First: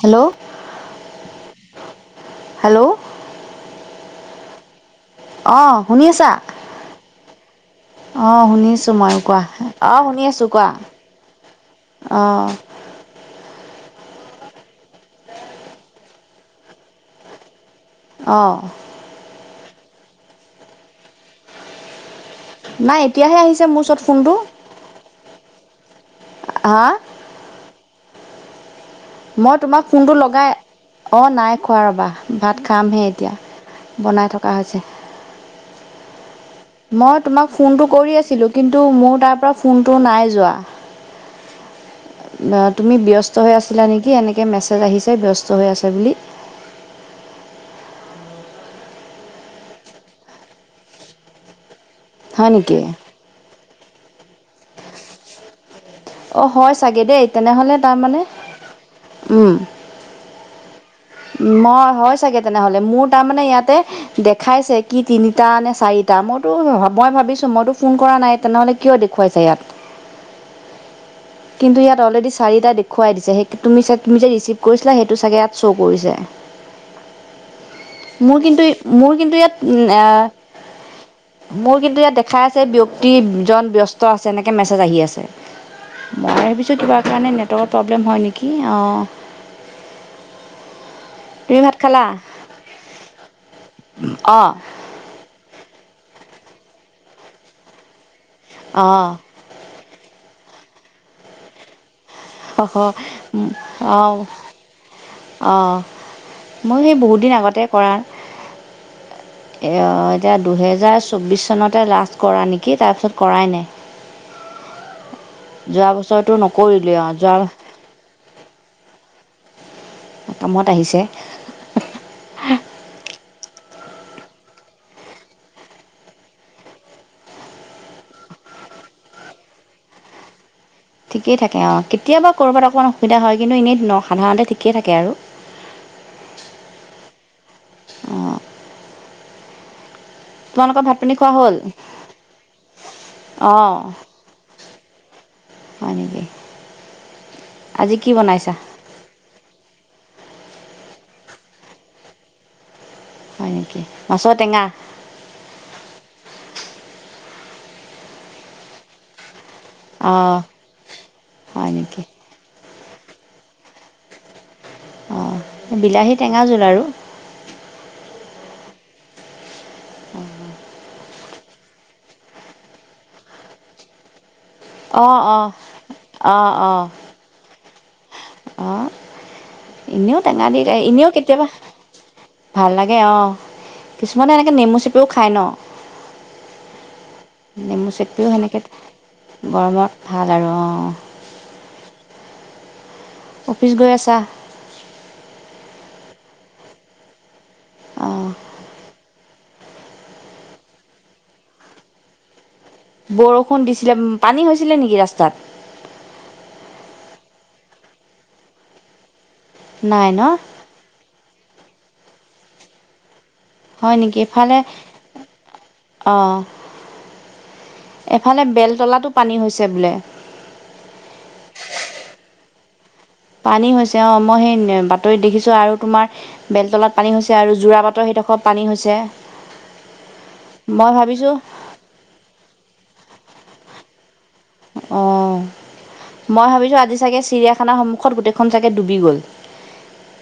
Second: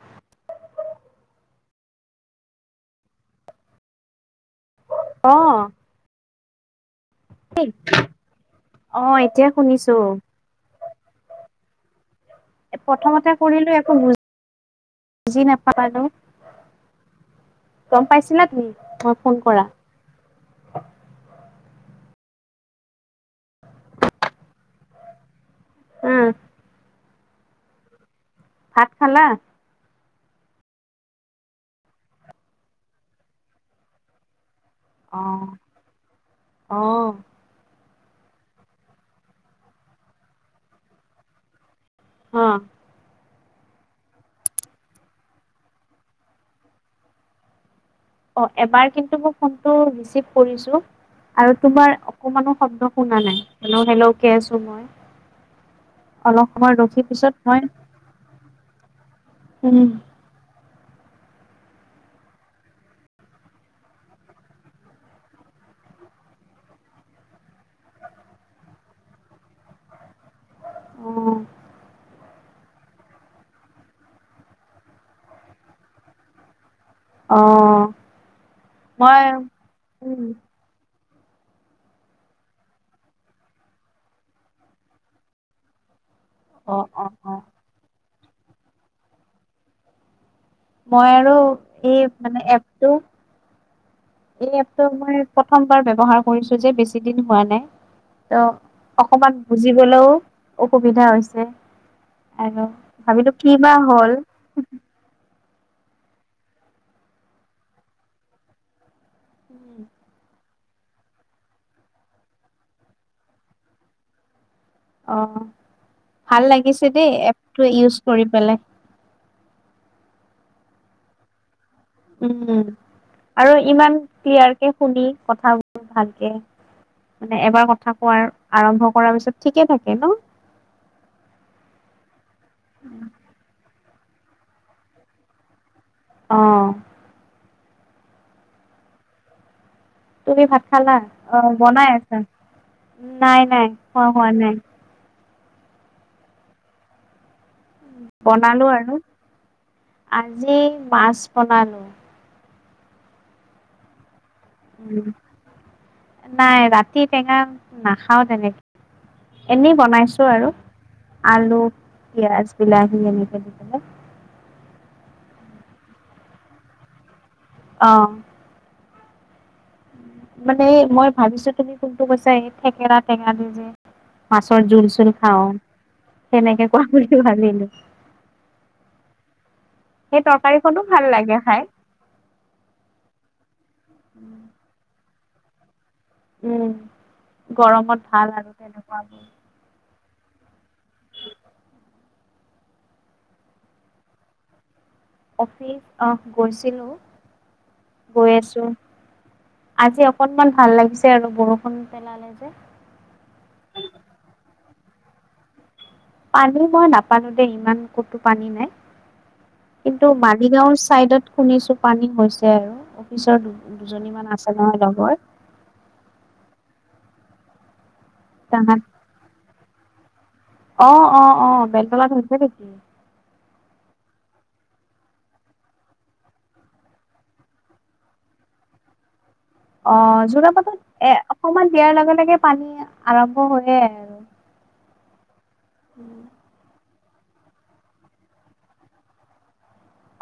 Hello, hello, অ, শুনিছা। অ, শুনিছো অ', ময়ো, কোৱা এতিয়া শুনিছো অহ, শুনি আছো কোৱা। অ, প্ৰথমতে কৰিলো, একো বুজি নাপালো। গম পাইছিলা অঁ তুমি, মই ফোন কৰা। নাই এতিয়াহে আহিছে মোৰ ওচৰত ফোনটো। উম। হা। ভাত খালা। মই তোমাক ফোনটো লগাই অ নাই খোৱা ৰবা ভাত খামহে এতিয়া। বনাই থকা হৈছে অ', অ', মই তোমাক। ফোনটো কৰি আছিলোঁ কিন্তু মোৰ তাৰ পৰা ফোনটো নাই যোৱা। অ', তুমি ব্যস্ত হৈ আছিলা নেকি এনেকে মেছেজ আহিছে ব্যস্ত হৈ আছে বুলি। অ এবাৰ কিন্তু মোৰ ফোনটো ৰিচিভ কৰিছো আৰু তোমাৰ। একো হয় মানো নেকি শব্দ শুনা নাই হেল্ল কে আছো ম। অঁ অলপ হয় সময় চাগে ৰখি দেই পিছত মই তেনেহ'লে তাৰমানে উম। মই হয় চাগে তেনেহ'লে মোৰ তাৰমানে ইয়াতে। দেখাইছে কি তিনিটা নে চাৰিটা মইতো মই ভাবিছো মইতো ফোন কৰা নাই তেনেহ'লে। কিয় দেখুৱাইছে ইয়াত। অ। কিন্তু ইয়াত অলৰেডি চাৰিটা দেখুৱাই দিছে সেই তুমি যে তুমি যে ৰিচিভ কৰিছিলা সেইটো চাগে ইয়াত শ্ব' কৰিছে। অ। মোৰ কিন্তু মোৰ মই কিন্তু ইয়াত আ। উম, মোৰ কিন্তু ইয়াত দেখাই আছে ব্যক্তিজন ব্যস্ত আছে এনেকৈ মেছেজ আহি আছে। মই ভাবিছোঁ অ', কিবা অ', কাৰণে অ', নেটৱৰ্কত প্ৰব্লেম হয় নেকি অঁ। মই আৰু তুমি ভাত এই খালা মানে এপটো অঁ এইএপ। ত' মই প্ৰথমবাৰ ব্যৱহাৰ কৰিছো যে বেছি দিন হোৱা নাই অ' অঁ অকমান। বুজিবলও অসুবিধা হৈছে আৰু ভাবিলোঁ কি বা অঁ হ'ল অঁ মই সেই বহুত দিন আগতে কৰা। এয় দুহেজাৰ চৌবিছ চনতে লাষ্ট কৰা নেকি তাৰপিছত কৰাই নাই। অঁ যোৱা বছৰটো ভাল লাগিছে নকৰিলোৱে দেই আৰু যোৱা এপটো ইউজ কৰি পেলাই। কামত আহিছে। উম আৰু ইমান ক্লিয়াৰ কে শুনি কথাবোৰ ভালকে। মানে এবাৰ কথা কোৱাৰ আৰম্ভ কৰাৰ পিছত ঠিকে থাকে ন। ঠিকেই থাকে অঁ কেতিয়াবা ক'ৰবাত অকণমান অসুবিধা হয় কিন্তু এনেই ন সাধাৰণতে ঠিকেই থাকে আৰু। অ। অ। তুমি ভাত খালা পানী খোৱা অ হ'ল বনাই আছা নাই নাই অঁ খোৱা হোৱা নাই। হয় নেকি। আজি কি বনাইছা বনালো আৰু আজি মাছ বনালো। হয় নেকি মাছৰ টেঙা। উম নাই ৰাতি টেঙা নাখাও তেনে। এনেই বনাইছো অঁ আৰু আলু হয় নেকি পিয়াজ বিলাহী এনেকে দি পেলাই। অঁ বিলাহী টেঙা জোল আৰু। অ। মানে মই ভাবিছো তুমি কোনটো কৈছা এই থেকেৰা টেঙাটো যে। মাছৰ জোল চোল অঁ খাওঁ অঁ সেনেকে কোৱা বুলি ভাবিলো। আ এনেও সেই টেঙা দি তৰকাৰীখনো ভাল এনেও লাগে কেতিয়াবা। খাই। ভাল লাগে অ কিছুমানে এনেকে নেমু চেপিও খায় ন। উম, নেমু গৰমত ভাল চেপিও আৰু সেনেকে তেনেকুৱাবোৰ গৰমত ভাল আৰু অঁ। অফিচ গৈ আছা অফিচ গৈছিলোঁ অ গৈ আছোঁ আজি অকনমান ভাল লাগিছে আৰু বৰষুণ পেলালে যে বৰষুণ দিছিলে পানী হৈছিলে নেকি ৰাস্তাত পানী মই নাপালো দেই ইমান কতো পানী নাই নাই কিন্তু ন মালিগাঁওৰ চাইডত শুনিছো পানী হৈছে আৰু অফিচৰ দুজনী মান আছে নহয় লগৰ অঁ এফালে তাহাত বেলতলাতো পানী হৈছে বোলে অ অ অ বেলতলাত হৈছে নেকি পানী হৈছে অ মই সেই বাতৰিত দেখিছো আৰু তোমাৰ বেলতলাত পানী হৈছে আৰু জোৰা বাটৰ সেইডোখৰত পানী হৈছে অ যোৰাবাটত মই এ ভাবিছোঁ অকমান দিয়াৰ লগে লগে পানী আৰম্ভ হয়য়ে আৰু অঁ মই ভাবিছোঁ আজি চাগে চিৰিয়াখানাৰ সন্মুখত গোটেইখন চাগে ডুবি গ'ল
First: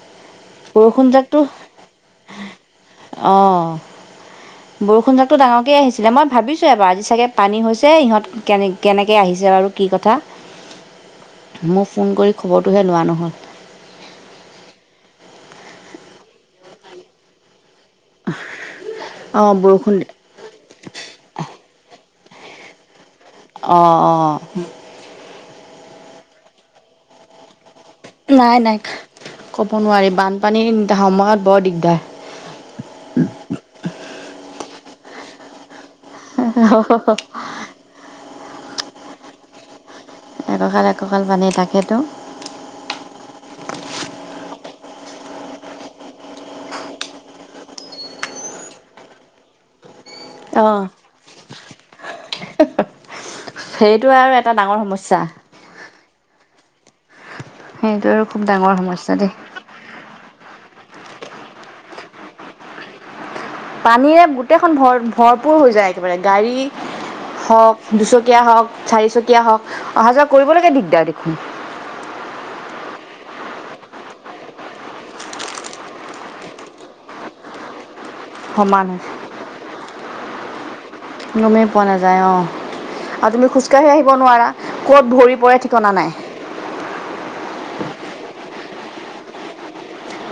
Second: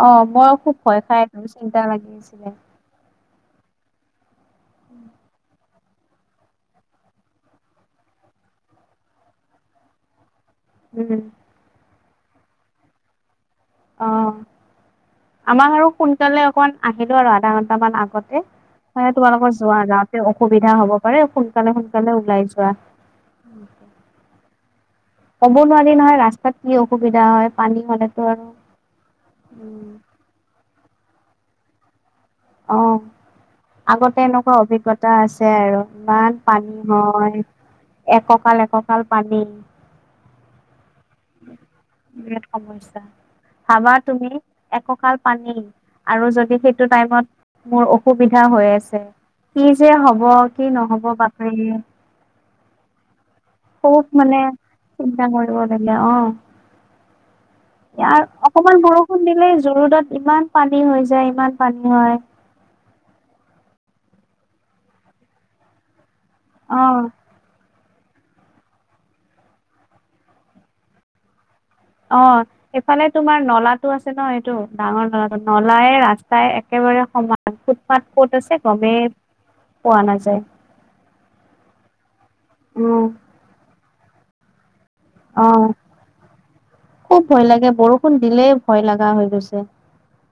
অ মই খুব ভয় খাই বৰষুণজাকতো আছিলো চিন্তা লাগি আছিলে অ বৰষুণ যাকটো ডাঙৰকে আহিছে মই ভাবিছোঁ এবাৰ আজি চাগে পানী হৈছে ইহঁত কেনে কেনেকে আহিছে আৰু কি কথা উম মোক ফোন কৰি খবৰটোহে লোৱা নহ'ল অ আমাক আৰু সোনকালে অকমান আহিলো আৰু আধা ঘন্টামান আগ মানে অঁ তোমালোকৰ যোৱা বৰষুণ যাওঁতে অসুবিধা হব পাৰে সোনকালে সোনকালে ওলাই যোৱা অ অ ক'ব নোৱাৰি নহয় ৰাস্তাত কি অসুবিধা হয় পানী হ'লে নাই নাই ক'ব নোৱাৰি বানপানীৰ সময়ত বৰ দিগদাৰ অ আগতে এনেকুৱা অভিজ্ঞতা আছে আৰু ইমান পানী হয় এককাল এককাল পানী একঁকাল এককাল পানী তাকেতো বিৰাট সমস্যা ভাবা তুমি এককাল পানী আৰু যদি সেইটো টাইমত মোৰ অসুবিধা হৈ আছে কি যে হব কি অঁ নহব বাতৰি সেইটো বহুত আৰু মানে এটা ডাঙৰ সমস্যা চিন্তা কৰিবলগীয়া অ সেইটো আৰু খুব ইয়াত ডাঙৰ অকমান সমস্যা বৰষুণ দেই দিলে জুৰুডত ইমান পানী হৈ যায় ইমান পানী হয় পানীৰে গোটেইখন ভৰ ভৰপূৰ হৈ যায় একেবাৰে গাড়ী অ হওক দুচকীয়া হওক চাৰিচকীয়া হওক অহা যোৱা কৰিবলৈকে দিগদাৰ দেখোন অ এইফালে তোমাৰ নলাটো আছে ন এইটো ডাঙৰ নলাটো নলাই ৰাস্তাই একেবাৰে সমান বাত কত আছে সমান গমেই পোৱা নাযায় গমেই পোৱা নাযায় অ উম আৰু তুমি খোজকাঢ়ি আহিব নোৱাৰা কত ভৰি অ পৰে ঠিকনা নাই খুব ভয় লাগে বৰষুণ দিলেই ভয় লাগা হৈ গৈছে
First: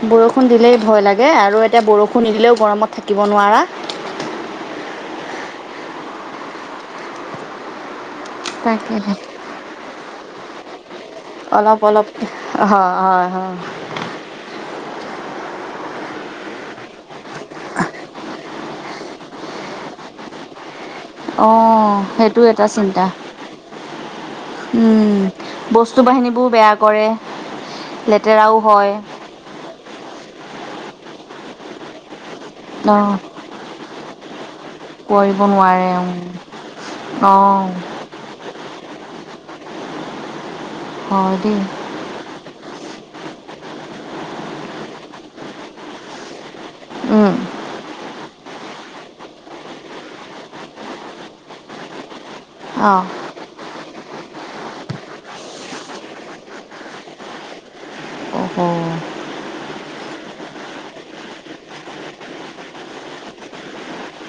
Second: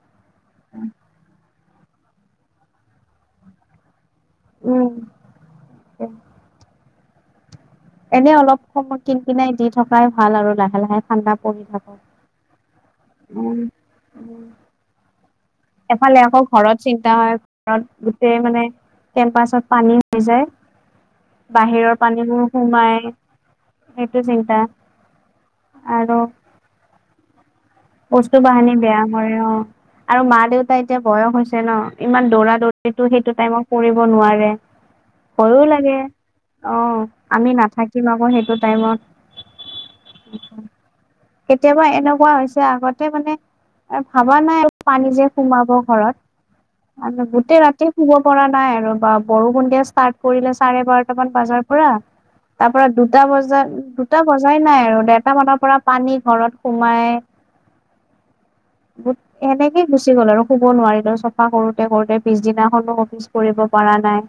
বৰষুণ দিলেই ভয় লাগে আৰু এতিয়া বৰষুণ নিদিলেও গৰমত থাকিব নোৱাৰা উম এনেই অলপ সময় তাকেহে কিন কিনাই দি থকাই ভাল আৰু লাহে লাহে ঠাণ্ডা পৰি অলপ থাকক। অলপ হয় হয় হয় উম। এফালে আকৌ ঘৰত চিন্তা হয় ঘৰত গোটেই মানে কেম্পাছত পানী হৈ যায়। অ বাহিৰৰ সেইটো পানীবোৰ এটা সোমাই চিন্তা। সেইটো চিন্তা উম বস্তু আৰু বাহিনী বোৰ বেয়া কৰে। বস্তু লেতেৰাও বাহানি হয়। বেয়া হয় অ আৰু মা দেউতা এতিয়া বয়স হৈছে ন ইমান দৌৰা দৌ। এইটো অঁ সেইটো টাইমত কৰিব নোৱাৰে। কৰিব ভৈয়ো নোৱাৰে লাগে অঁ অ আমি অঁ নাথা। কিম আকৌ সেইটো টাইমত হয় দেই কেতিয়াবা এনেকুৱা হৈছ। আগতে মানে ভাবা নাই আৰু পানী যে সোমাব ঘৰত। আৰু গোটেই ৰাতি। শুব পৰা নাই আৰু বা বৰষুণ দিয়া ষ্টাৰ্ট কৰিলে চাৰে বাৰটামান বাজাৰ পৰা। তাৰ পৰা অঁ দুটা বজাত দুটা বজাই নাই আৰু দেৰটা মানৰ পৰা পানী ঘৰত সোমাই। অ অ। [unintelligible] এনেকেই গুচি গ'ল আৰু শুব নোৱাৰিলো চাফা কৰোতে কৰোতে পিছদিনাখনো অফিচ কৰিব পৰা নাই।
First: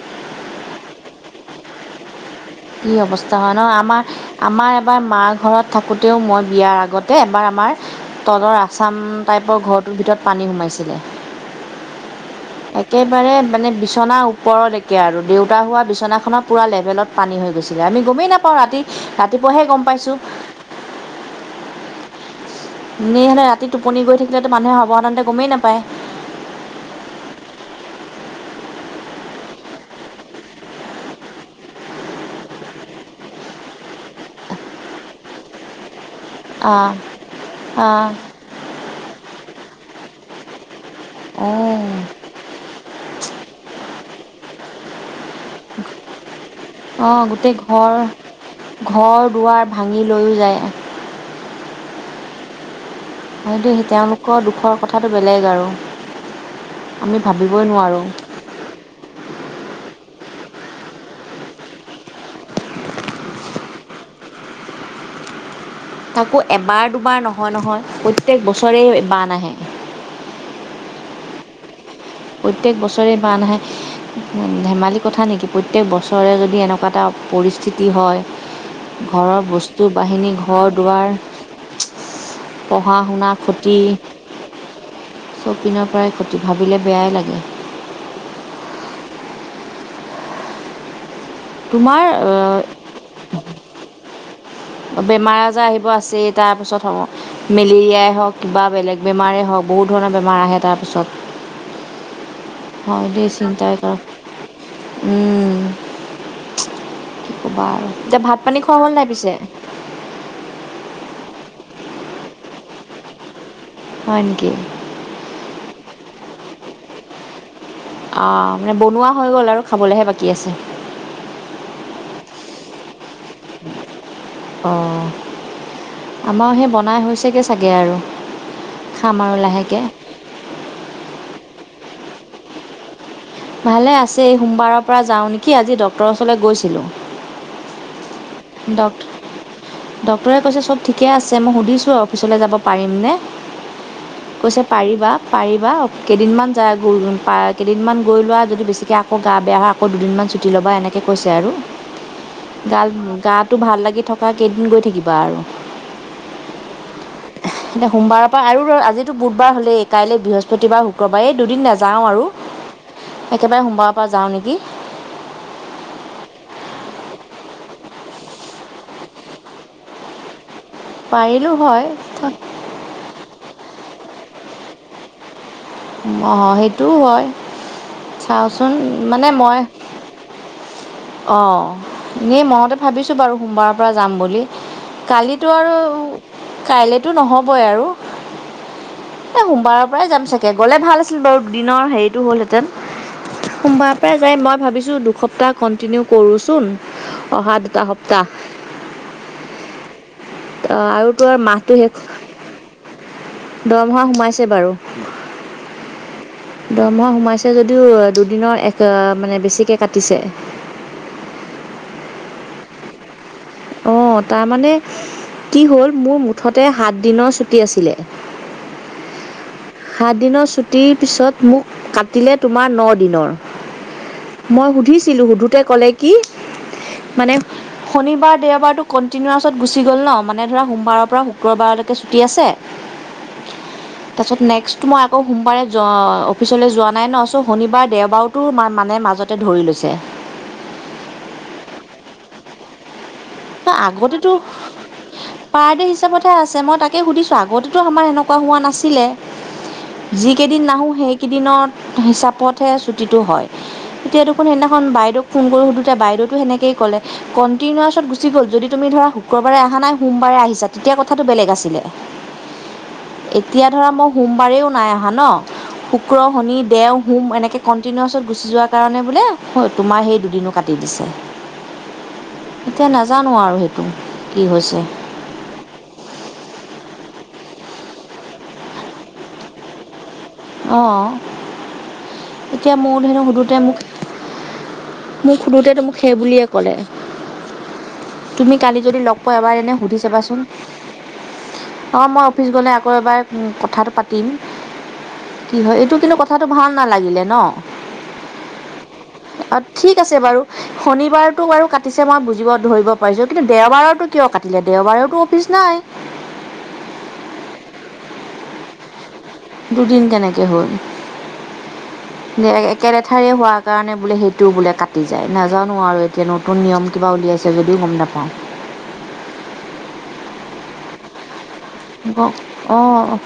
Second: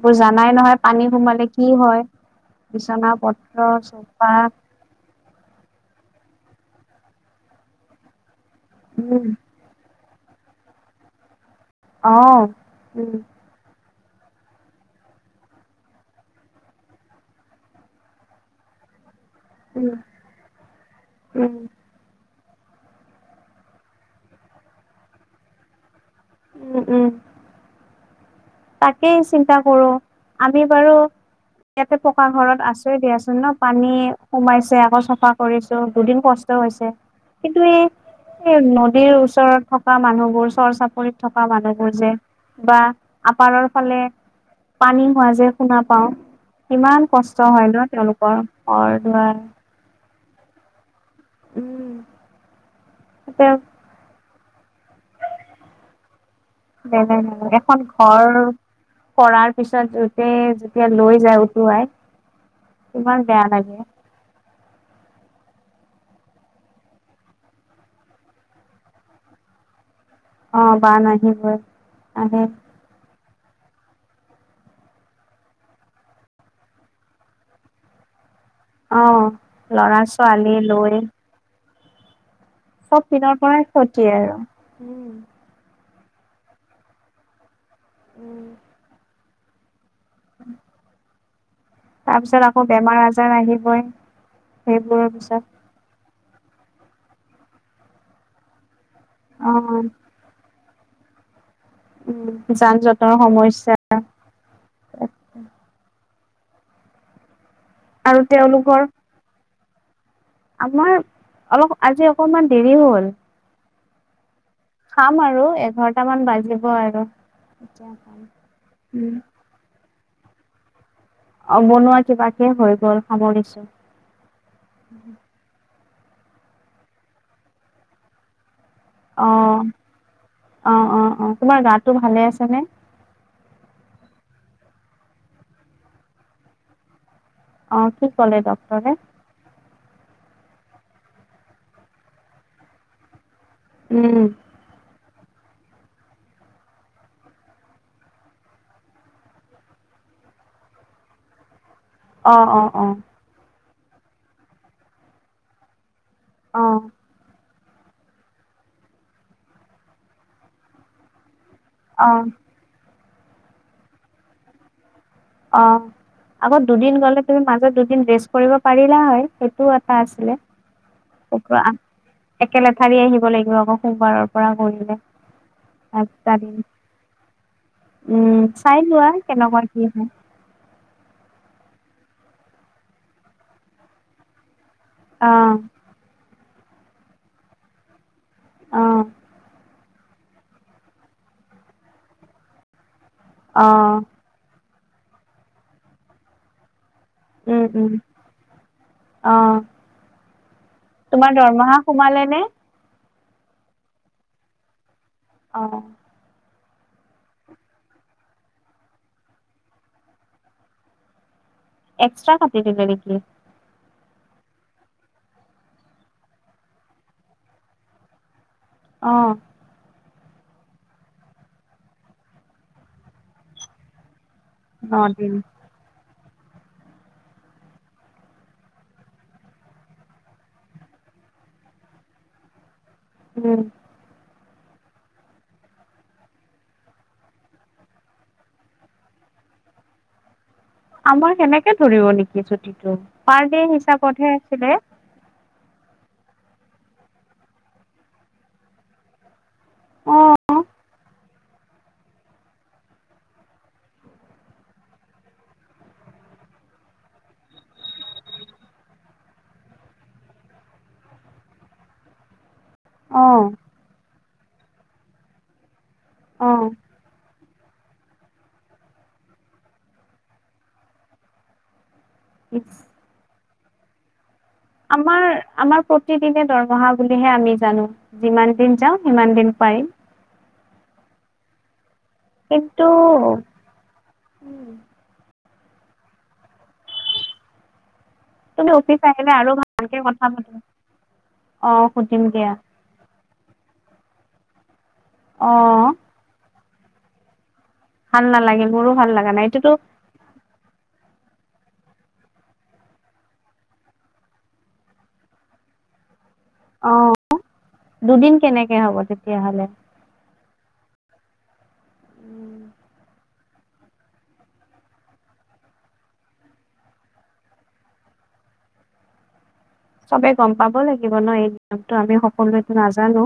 এইবোৰ জানাই নহয় পানী সোমালে কি হয়। কি বিচনা অৱস্থা হয় পত্ৰ ন আমাৰ চোফা আমাৰ এবাৰ মাৰ ঘৰত। থাকোঁতেও মই বিয়াৰ আগতে এবাৰ আমাৰ তলৰ আচাম উম টাইপৰ ঘত। টোৰ ভিতৰত পানী সোমাইছিলে। অ। উম একেবাৰে মানে বিছ। বিচনাৰ ওপৰলৈকে আৰু দেউতা হোৱা বিচনাখনত পুৰা লেভেলত পানী হৈ গৈছিলে আমি গমেই নাপাওঁ ৰাতি। ৰাতিপুৱাহে গম উম পাইছো। উম। এনে হলে ৰাতি টোপনি গৈ থাকিলেতো মানুহে সাধাৰণতে গমেই নাপায়। উম উম। তাকেই চিন্তা কৰোঁ আমি বাৰু। ইয়াতে পকা ঘৰত আচো দিয়াচোন ন পানী সোমাইছে আকৌ চাফা কৰিছো দুদিন কষ। ট হৈছে অঁ কিন্তু এই অঁ নদীৰ ওচৰত থকা মানুহবোৰ চৰ চাপৰি। থকা অঁ মানুহবোৰ যে বা আপাৰৰ ফালে পানী হোৱা যে। শুনা পাও কিমান অঁ কষ্ট গোটেই হয় ন ঘৰ তেওঁলোকৰ ঘৰ দুৱাৰ। ভাঙি লৈও যায়। উম। সেইটো তেওঁলোকৰ দুখৰ কথাটো বেলেগ আৰু। আমি বেলেগ [inaudible] ভাবিবই এখন নোৱাৰোঁ ঘৰ। কৰাৰ পিছত সোঁতে যেতিয়া লৈ যায় উটুৱাই। ইমান বেয়া লাগ। তাকো এবাৰ দুবাৰ নহয় নহয় প্ৰত্যেক বছৰেই বান আহে। অ বান আহিবই। আহে প্ৰত্যেক বছৰে বান আহে। ধেমালি কথা নেকি প্ৰত্যেক বছৰে যদি এনেকুৱা এটা পৰিস্থিতি হয়। অ' ঘৰৰ বস্তু ল'ৰা বাহিনী ছোৱালী ঘৰ লৈ দুৱাৰ। পঢ়া চব শুনা পিনৰ পৰাই ক্ষতি আৰু উম। চব পিনৰ পৰাই ক্ষতি ভাবিলে বেয়াই লাগে। [inaudible] [inaudible] তোমাৰ অ, তাৰপিছত আকৌ বেমাৰ আজাৰ আহিবই সেইবোৰৰ পিছত বেমাৰ-আজাৰ আহিব আছেই। তাৰপিছত হ'ব। মেলেৰিয়াই হওঁক, কিবা বেলেগ বেমাৰেেই হওঁক। অ' বহুত ধৰণৰ বেমাৰ আহে তাৰপিছত। যান হয় জঁটৰ দেই, সমস্যা চিন্তাই কৰ। উম। কি ক'বা আৰু তিয়া ভাত পানী খোৱা হ'ল নাই পিছে? আমাৰ, অলপ আজি অকনমান দেৰি হ'ল। হয় নেকি। খাম আৰু এঘাৰটামান বাজিব আৰু। [unintelligible] অ' মানে বনোৱা উম, হৈ গ'ল আৰু খাবলৈহে বাকী আছে। অ', বনোৱা কিবাকে হৈ গ'ল সামৰিছোঁ। অ', আমাৰ সেই বনাই হৈছেগে চাগে আৰু। খাম আৰু অ'। লাহেকে। অ। অ। অ। তোমাৰ গাটো ভালে আছেনে? ভালে আছে। এই সোমবাৰৰ পৰা যাওঁ নেকি, আজি ডক্টৰৰ ওচৰলৈ গৈছিলোঁ। অ', কি ক'লে ডক্টৰে? ডক্ট ডক্টৰে কৈছে- চব ঠিকে আছে। মই সুধিছোঁ আউ অফিচলৈ যাব পাৰিম নে? উম। কৈছে পাৰিবা। পাৰিবা। কেইদিনমান যাই [unintelligible] কেইদিনমান গৈ লোৱা যদি বেছিকৈ আ কো গা-বেয়া হয়। আকৌ দুদিনমান ছুটি ল'বা, এনেকৈ কৈছে আৰু। অ', অ', গাল অ', গাটো ভাল লাগি থকা কেইদিন গৈ থাকিবা আৰু। অ'। এতিয়া সোমবাৰৰ পৰা আৰু আজিতো বুধবাৰ হ'লেই, কাইলৈ বৃহস্পতিবাৰ, শুক্ৰবাৰ এই দুদিন নাযা যাওঁ আৰু, অ'। একেবাৰে সোমবাৰৰ পৰা যাওঁ নেকি। অ'। আগত দুদিন গ'লে তুমি মাজত দুদিন ৰেষ্ট কৰিব পাৰিলা হয়, সেইটোও এটা আছিলে। পাৰিলোঁ হয়। [unintelligible] একেলেথাৰিয়ে আহিব লাগিব আকৌ সোমবাৰৰ পৰা কৰিলে। পাঁচটা অ' দিন। সেইটোও হয়। উম, চাওচোন চাই লোৱা মানে মই কেনেকুৱা কি হয় অ, এনেই মনতে ভাবিছোঁ বাৰু সোমবাৰৰ পৰা যাম বুলি। কালিতো অ', আৰু, কাইলেতো নহ'বই আৰু অ', এ' সোমবাৰৰ পৰাই যাম চাগে। গ'লে ভাল আছিল বাৰু দিনৰ হেৰিটো হ'লহেঁতেন। সোমবাৰৰ অ'। পৰাই টোৱেই মই ভাবিছো দুসপ্তাহ কন্টিনিউ কৰোচোন, অহা উম, দুটা উম, সপ্তাহ। অ'। অ, আৰু তোৰ তোমাৰ আ মাহটো দৰমহা শেষ, সোমালে নে? দৰমহা সোমাইছে বাৰু। অ'। দৰমহা সোমাইছে যদিও দুদিনৰ এক মানে বেছিকে কাটিছে। এক্সট্ৰা কাতি দিলে নেকি? অ, তাৰ মানে কি হ'ল-মোৰ মুঠতে সাত দিনৰ ছুটি আছিলে। অ। সাত দিনৰ ছুটীৰ পিছত মোক কাটিলে তোমাৰ ন' দিনৰ। মই সুধিছিলোঁ- নদিন সুধোতে ক'লে কি মানে শনিবাৰ দেওবাৰটো কণ্টিনিউছত গুচি গ'ল ন' মানে ধৰা সোমবাৰৰ পৰা শুক্ৰবাৰলৈকে ছুটি আছে। [unintelligible] উম পাছত নাই নেক্সট মই আকৌ সোমবাৰে অফিচলৈ যোৱা নাই ন চ' শনিবাৰ দেওবাৰতো মানে মাজতে ধৰি লৈছে আমাৰ সেনেকে ধৰিব নেকি ছুটিটো পাৰ দে আগতেতো হিচাপতহে আছিলে পাৰ ডে' হিচাপতহে আছে মই তাকে সুধিছোঁ আগতেতো আমাৰ এনেকুৱা হোৱা নাছিলে যি অ', কেইদিন নাহো সেইকেইদিনত হিচাপতহে ছুটীটো হয় তেতিয়া দেখোন সেইদিনাখন বাইদেউক ফোন কৰি সুধোতে বাইদেউটো সেনেকেই কলে কনটিনোৱাচ গুচি গ'ল যদি তুমি ধৰা শুক্ৰবাৰে অহা নাই সোমবাৰে আহিছা তেতিয়া কথাটো বেলেগ আছিলে অ', এতিয়া ধৰা মই সোমবাৰেও নাই অহা ন শুক্ৰ শনি অ', দেও হোম এনেকে কণ্টিনিউৱাছত গুচি যোৱাৰ কাৰণে বোলে তোমাৰ সেই দুদিনো কাটি দিছে উ এতিয়া নাজানো আৰু সেইটো কি হৈছে আমাৰ আমাৰ প্ৰতিদিনে দৰমহা বুলিহে আমি জানো যিমান দিন যাওঁ সিমান দিন পাই অঁ এতিয়া কিন্তু ময়ো ধেনো সুধোতে মোক মোক সোধোতে টো মোক সেই বুলিয়ে ক'লে তুমি কালি যদি অফিচ লগ আহিলে পোৱা আৰু এবাৰ এনে সুধি ভালকে কথা চাবাচোন পাতিম অ সুধিম মই অফিচ দিয়া গলে আকৌ এবাৰ কথাটো পাতিম অ কি হয় এইটো কিন্তু কথাটো ভাল নালাগিলে ন ভাল নালাগিল মোৰো ভাল লাগা নাই অঁ এইটোতো ঠিক আছে বাৰু শনিবাৰতো বাৰু কাটিছে মই বুজিব ধৰিব পাৰিছোঁ কিন্তু দেওবাৰতো কিয় কাটিলে দেওবাৰেতো অফিচ নাই অ দুদিন কেনেকে হ'ব তেতিয়াহলে দুদিন কেনেকে হ'ল [inaudible] একে লেথাৰিয়ে হোৱা কাৰণে বোলে সেইটোও বোলে কাটি যায় নাজানো আৰু এতিয়া ন নতুন নিয়ম কিবা উলিয়াইছে যদিও গম নাপাওঁ চবে গম পাব লাগিব ন এই নিয়মটো আমি সকলোৱোতো অঁ নাজানো